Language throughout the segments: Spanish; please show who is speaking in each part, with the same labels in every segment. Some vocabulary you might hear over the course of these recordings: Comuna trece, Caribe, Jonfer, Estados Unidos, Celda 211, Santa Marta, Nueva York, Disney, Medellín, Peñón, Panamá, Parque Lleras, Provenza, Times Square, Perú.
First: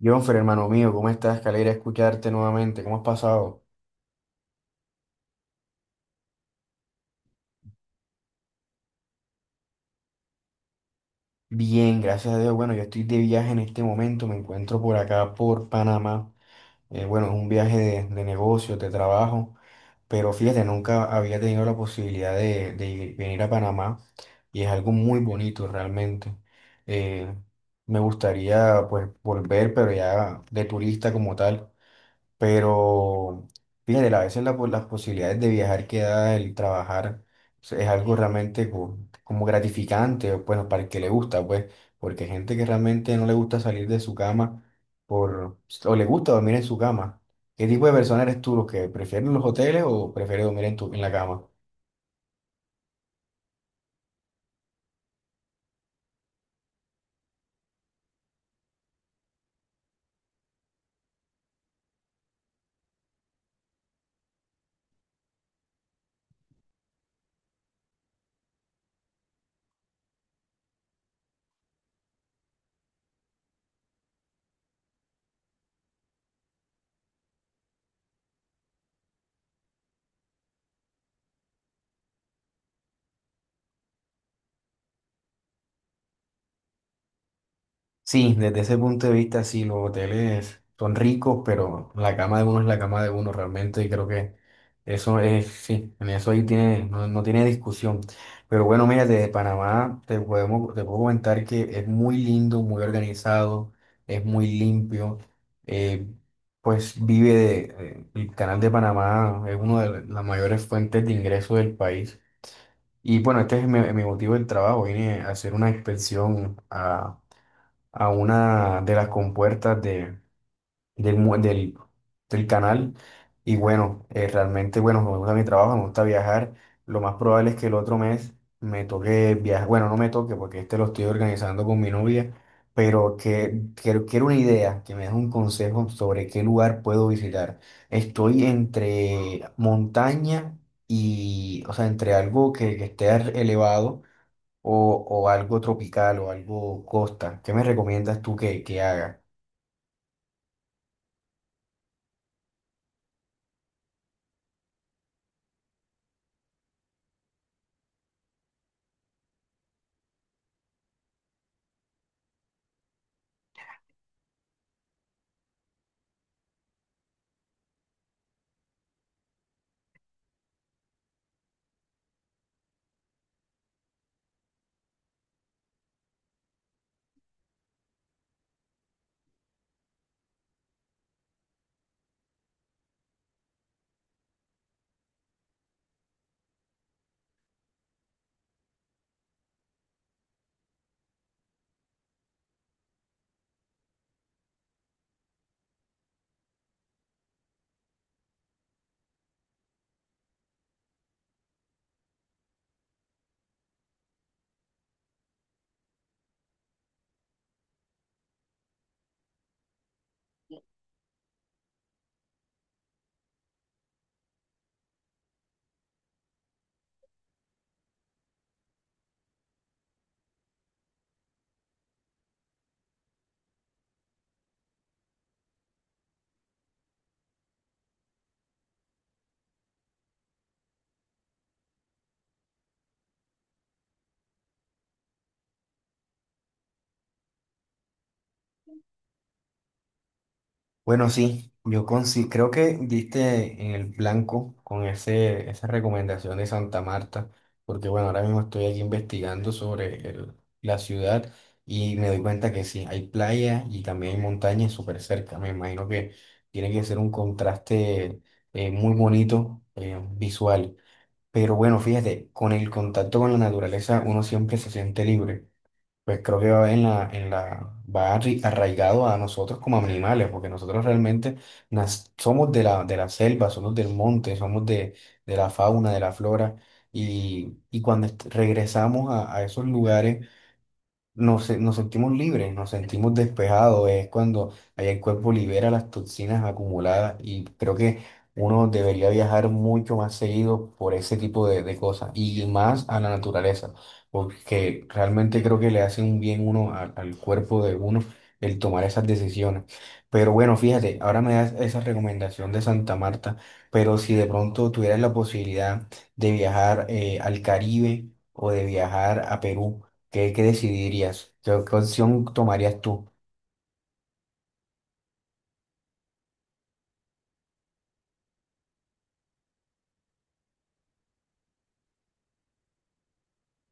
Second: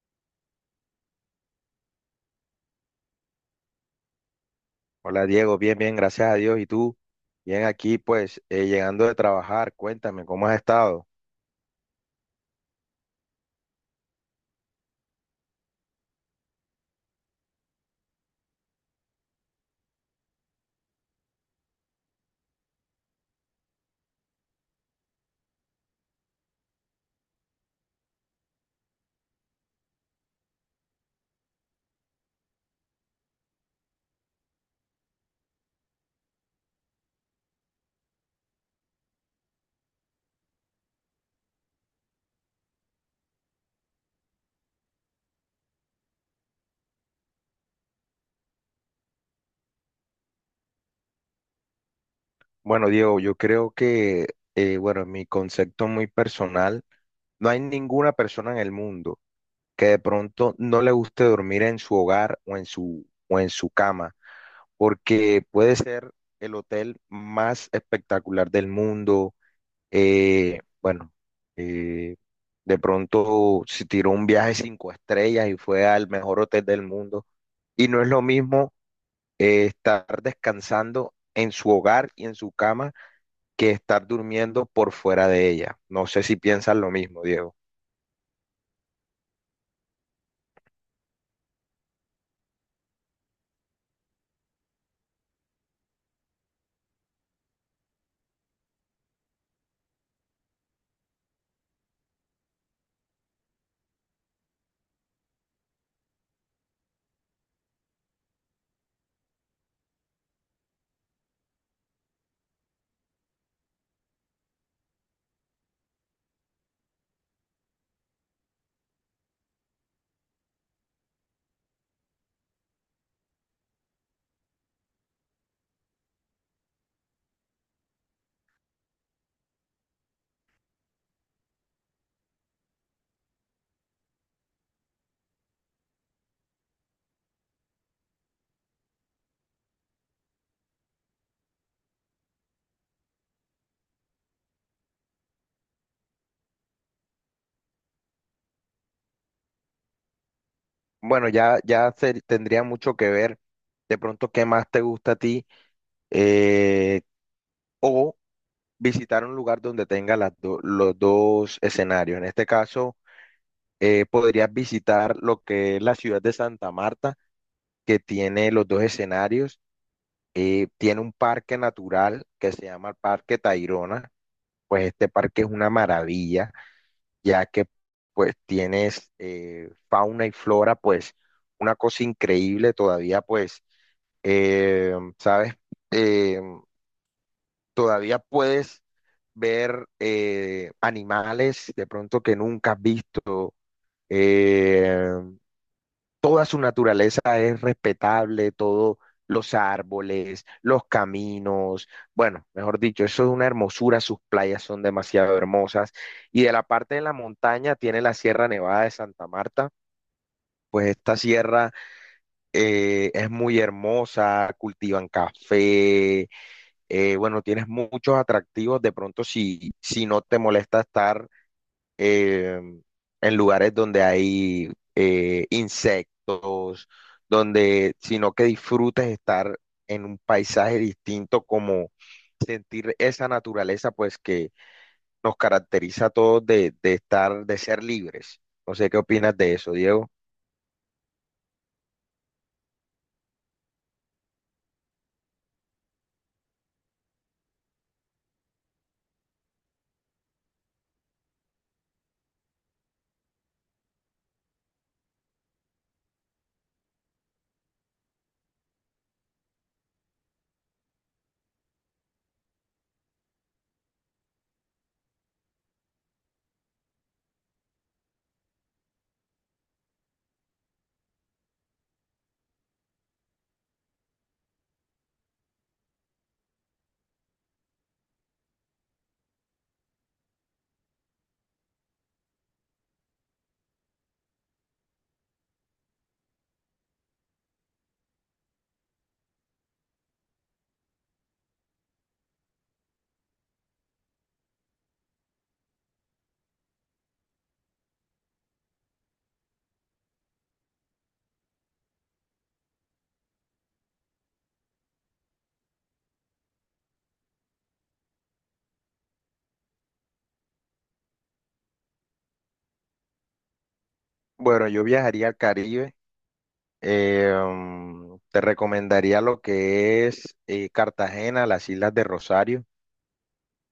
Speaker 1: Jonfer, hermano mío, ¿cómo estás? Qué alegría escucharte nuevamente. ¿Cómo has pasado?
Speaker 2: Hola Diego, bien, bien, gracias a Dios. ¿Y tú? Bien aquí, pues, llegando de trabajar, cuéntame, ¿cómo has estado?
Speaker 1: Bien, gracias a Dios. Bueno, yo estoy de viaje en este momento. Me encuentro por acá, por Panamá. Bueno, es un viaje de negocios, de trabajo. Pero fíjate, nunca había tenido la posibilidad de venir a Panamá. Y es algo muy bonito realmente. Eh, Me gustaría, pues, volver, pero ya de turista como tal. Pero fíjate, a veces las posibilidades de viajar que da el trabajar pues, es algo realmente como gratificante, o, bueno, para el que le gusta, pues, porque hay gente que realmente no le gusta salir de su cama por, pues, o le gusta dormir en su cama. ¿Qué tipo de persona eres tú, los que prefieren los hoteles o prefieres dormir en tu, en la cama?
Speaker 2: Bueno, Diego, yo creo que, bueno, en mi concepto muy personal, no hay ninguna persona en el mundo que de pronto no le guste dormir en su hogar o en su cama, porque puede ser el hotel más espectacular del mundo. Eh, bueno, eh, de pronto se tiró un viaje cinco estrellas y fue al mejor hotel del mundo. Y no es lo mismo estar descansando en su hogar y en su cama que estar durmiendo por fuera de ella. No sé si piensan lo mismo, Diego.
Speaker 1: Sí, desde ese punto de vista, sí, los hoteles son ricos, pero la cama de uno es la cama de uno realmente y creo que eso es, sí, en eso ahí tiene, no, no tiene discusión. Pero bueno, mira, desde Panamá te puedo comentar que es muy lindo, muy organizado, es muy limpio, eh, pues vive de, el canal de Panamá es una de las mayores fuentes de ingreso del país. Y bueno, este es mi motivo del trabajo, vine a hacer una inspección a una de las compuertas de, del, mu- del, del canal. Y bueno, realmente, bueno, me gusta mi trabajo, me gusta viajar. Lo más probable es que el otro mes me toque viajar. Bueno, no me toque porque este lo estoy organizando con mi novia, pero que, quiero una idea, que me des un consejo sobre qué lugar puedo visitar. Estoy entre montaña y, o sea, entre algo que esté elevado o algo tropical o algo costa. ¿Qué me recomiendas tú que haga?
Speaker 2: Bueno, tendría mucho que ver de pronto qué más te gusta a ti, eh, o visitar un lugar donde tenga las los dos escenarios. En este caso, podrías visitar lo que es la ciudad de Santa Marta, que tiene los dos escenarios. Tiene un parque natural que se llama el Parque Tayrona. Pues este parque es una maravilla, ya que pues tienes fauna y flora, pues una cosa increíble todavía, pues, eh, ¿sabes? Eh, Todavía puedes ver animales de pronto que nunca has visto. eh, Toda su naturaleza es respetable, todos los árboles, los caminos, bueno, mejor dicho, eso es una hermosura, sus playas son demasiado hermosas. Y de la parte de la montaña tiene la Sierra Nevada de Santa Marta, pues esta sierra es muy hermosa, cultivan café. Bueno, tienes muchos atractivos, de pronto si, si no te molesta estar eh, en lugares donde hay insectos, donde, sino que disfrutes estar en un paisaje distinto, como sentir esa naturaleza, pues que nos caracteriza a todos de estar, de ser libres. No sé qué opinas de eso, Diego.
Speaker 1: Bueno, sí, creo que diste en el blanco con esa recomendación de Santa Marta, porque bueno, ahora mismo estoy aquí investigando sobre la ciudad y me doy cuenta que sí, hay playa y también hay montañas súper cerca. Me imagino que tiene que ser un contraste muy bonito, visual. Pero bueno, fíjate, con el contacto con la naturaleza uno siempre se siente libre. Pues creo que va va arraigado a nosotros como animales, porque nosotros realmente somos de la selva, somos del monte, somos de la fauna, de la flora, y cuando regresamos a esos lugares, nos sentimos libres, nos sentimos despejados, es cuando ahí el cuerpo libera las toxinas acumuladas y creo que uno debería viajar mucho más seguido por ese tipo de cosas y más a la naturaleza, porque realmente creo que le hace un bien uno al cuerpo de uno el tomar esas decisiones. Pero bueno, fíjate, ahora me das esa recomendación de Santa Marta, pero si de pronto tuvieras la posibilidad de viajar al Caribe o de viajar a Perú, ¿qué, qué decidirías? ¿Qué, qué opción tomarías tú?
Speaker 2: Bueno, yo viajaría al Caribe. Te recomendaría lo que es Cartagena, las Islas de Rosario.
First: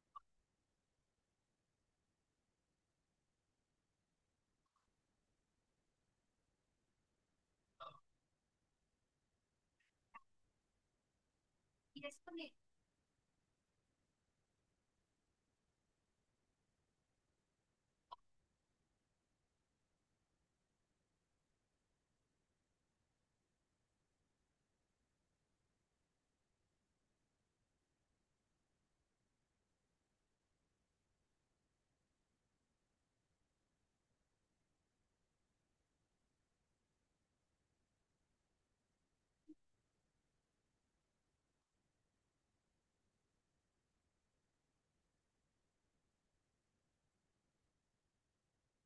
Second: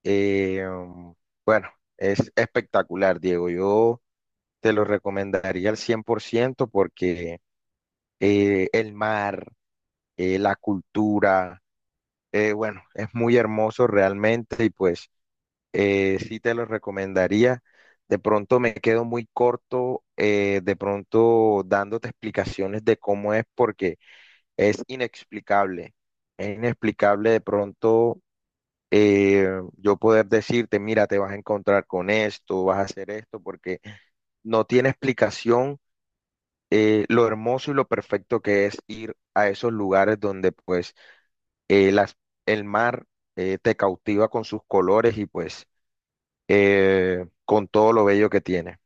Speaker 2: eh, mm, bueno, es espectacular, Diego. Yo Te lo recomendaría al 100% porque el mar, la cultura, bueno, es muy hermoso realmente y pues, sí te lo recomendaría. De pronto me quedo muy corto, de pronto dándote explicaciones de cómo es porque es inexplicable. Es inexplicable de pronto, eh, yo poder decirte, mira, te vas a encontrar con esto, vas a hacer esto, porque no tiene explicación, lo hermoso y lo perfecto que es ir a esos lugares donde pues, eh, las, el mar te cautiva con sus colores y pues con todo lo bello que tiene.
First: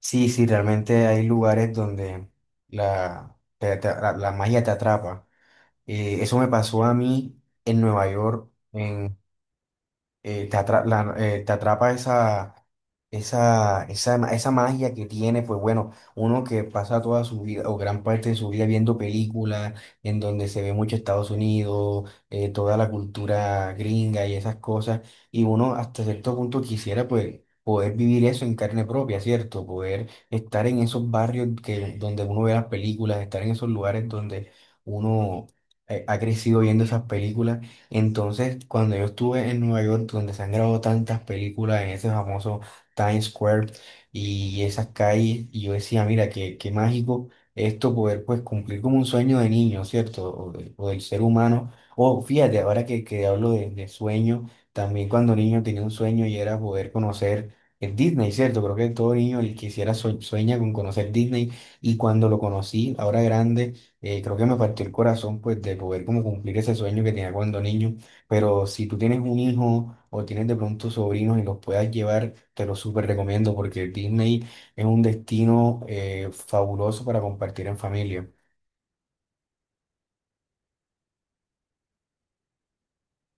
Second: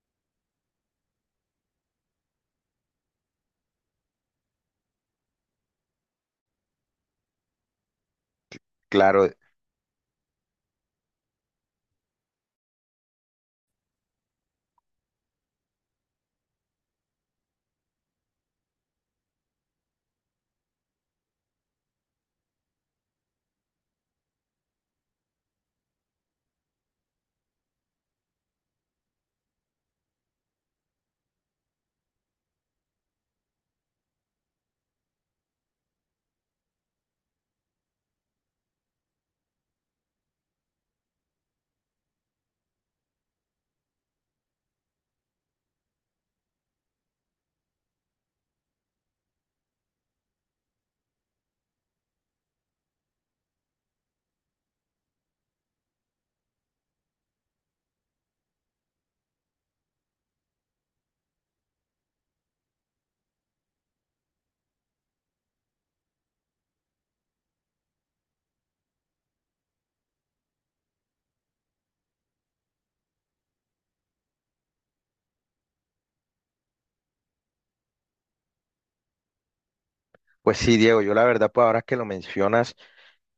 Speaker 1: Sí, sí, realmente hay lugares donde la magia te atrapa. Eso me pasó a mí en Nueva York,
Speaker 2: Claro,
Speaker 1: te atrapa esa magia que tiene, pues bueno, uno que pasa toda su vida o gran parte de su vida viendo películas en donde se ve mucho Estados Unidos, toda la cultura gringa y esas cosas, y uno hasta cierto punto quisiera pues poder vivir eso en carne propia, ¿cierto? Poder estar en esos barrios donde uno ve las películas, estar en esos lugares donde uno ha crecido viendo esas películas entonces, cuando yo estuve en Nueva York, donde se han grabado tantas películas en ese famoso Times Square y esas calles, y yo decía, mira, qué, qué mágico esto poder pues cumplir como un sueño de niño, ¿cierto? O, o del ser humano. O fíjate, ahora que hablo de sueño, también cuando niño tenía un sueño y era poder conocer el Disney, ¿cierto? Creo que todo niño el quisiera sueña con conocer Disney y cuando lo conocí, ahora grande, creo que me partió el corazón pues de poder como cumplir ese sueño que tenía cuando niño, pero si tú tienes un hijo o tienes de pronto sobrinos y los puedas llevar, te lo súper recomiendo porque Disney es un destino fabuloso para compartir en familia.
Speaker 2: pues sí, Diego, yo la verdad pues ahora que lo mencionas,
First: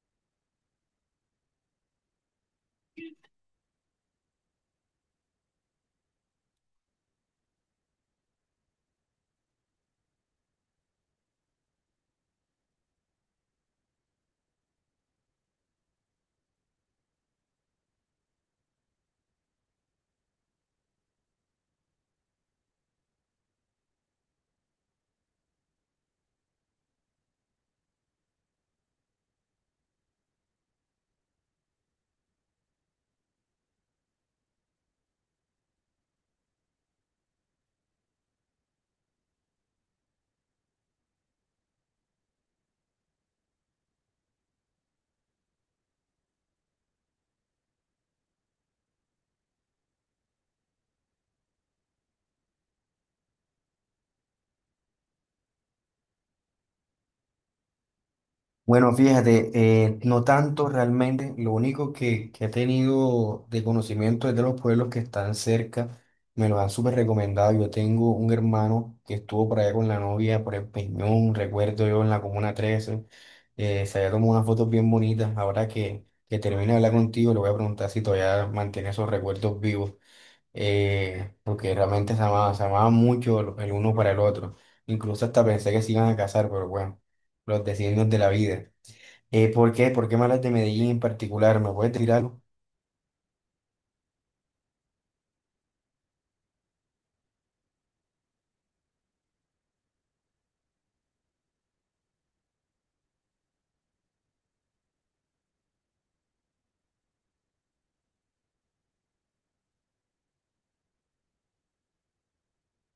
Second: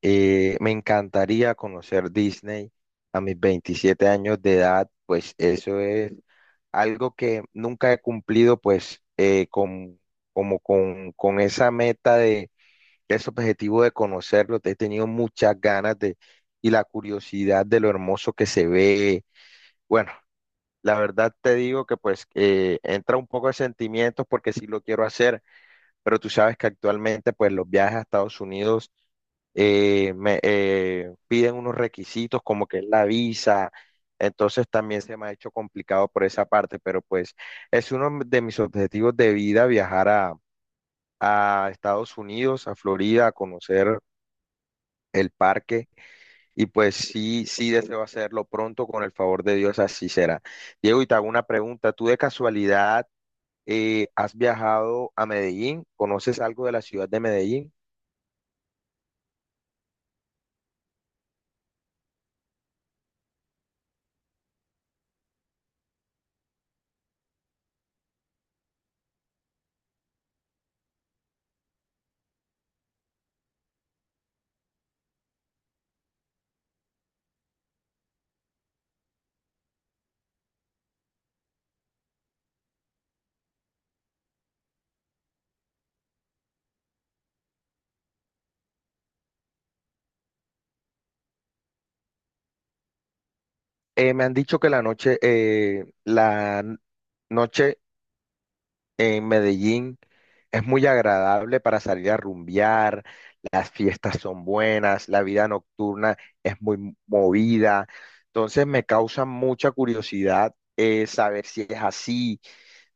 Speaker 2: me encantaría conocer Disney a mis 27 años de edad, pues eso es algo que nunca he cumplido pues como con esa meta de ese objetivo de conocerlo, te he tenido muchas ganas de y la curiosidad de lo hermoso que se ve. Bueno, la verdad te digo que pues entra un poco de sentimientos porque sí lo quiero hacer, pero tú sabes que actualmente pues los viajes a Estados Unidos me piden unos requisitos como que es la visa, entonces también se me ha hecho complicado por esa parte, pero pues es uno de mis objetivos de vida viajar a Estados Unidos, a Florida, a conocer el parque. Y pues sí, sí deseo hacerlo pronto, con el favor de Dios, así será. Diego, y te hago una pregunta. ¿Tú de casualidad has viajado a Medellín? ¿Conoces algo de la ciudad de Medellín?
Speaker 1: Bueno, fíjate, no tanto realmente, lo único que he tenido de conocimiento es de los pueblos que están cerca, me los han súper recomendado, yo tengo un hermano que estuvo por allá con la novia, por el Peñón, recuerdo yo en la Comuna 13. Se había tomado unas fotos bien bonitas, ahora que termine de hablar contigo le voy a preguntar si todavía mantiene esos recuerdos vivos, porque realmente se amaban mucho el uno para el otro. Incluso hasta pensé que se iban a casar, pero bueno, los designios de la vida. ¿Por qué? ¿Por qué malas de Medellín en particular? ¿Me puedes decir algo?
Speaker 2: Me han dicho que la noche, noche en Medellín es muy agradable para salir a rumbear, las fiestas son buenas, la vida nocturna es muy movida, entonces me causa mucha curiosidad saber si es así.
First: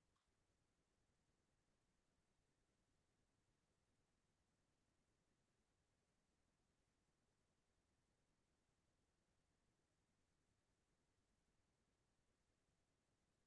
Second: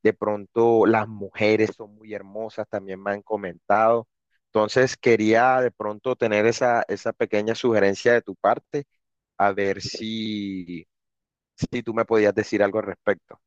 Speaker 2: De pronto las mujeres son muy hermosas, también me han comentado. Entonces quería de pronto tener esa, esa pequeña sugerencia de tu parte, a ver si, si tú me podías decir algo al respecto.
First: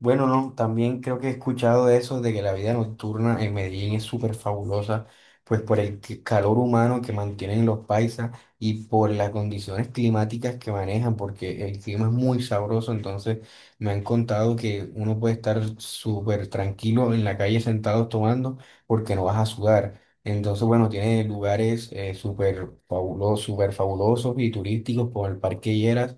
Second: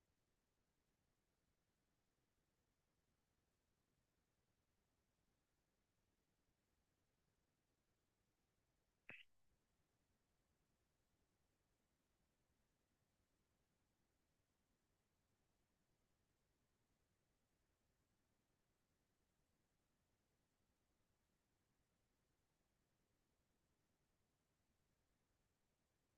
Speaker 1: Bueno, no, también creo que he escuchado de eso, de que la vida nocturna en Medellín es súper fabulosa, pues por el calor humano que mantienen los paisas y por las condiciones climáticas que manejan, porque el clima es muy sabroso, entonces me han contado que uno puede estar súper tranquilo en la calle sentado tomando porque no vas a sudar. Entonces, bueno, tiene lugares súper fabulosos y turísticos como el Parque Lleras.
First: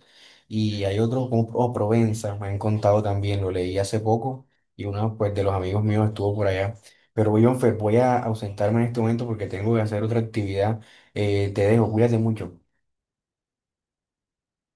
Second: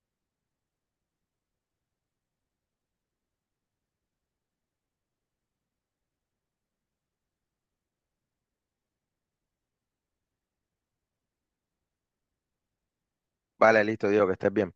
Speaker 1: Y hay otro como o Provenza, me han contado también, lo leí hace poco y uno pues, de los amigos míos estuvo por allá. Pero Jonfer, voy a ausentarme en este momento porque tengo que hacer otra actividad. Te dejo, cuídate mucho.
Speaker 2: Vale, listo, Diego, que estés bien.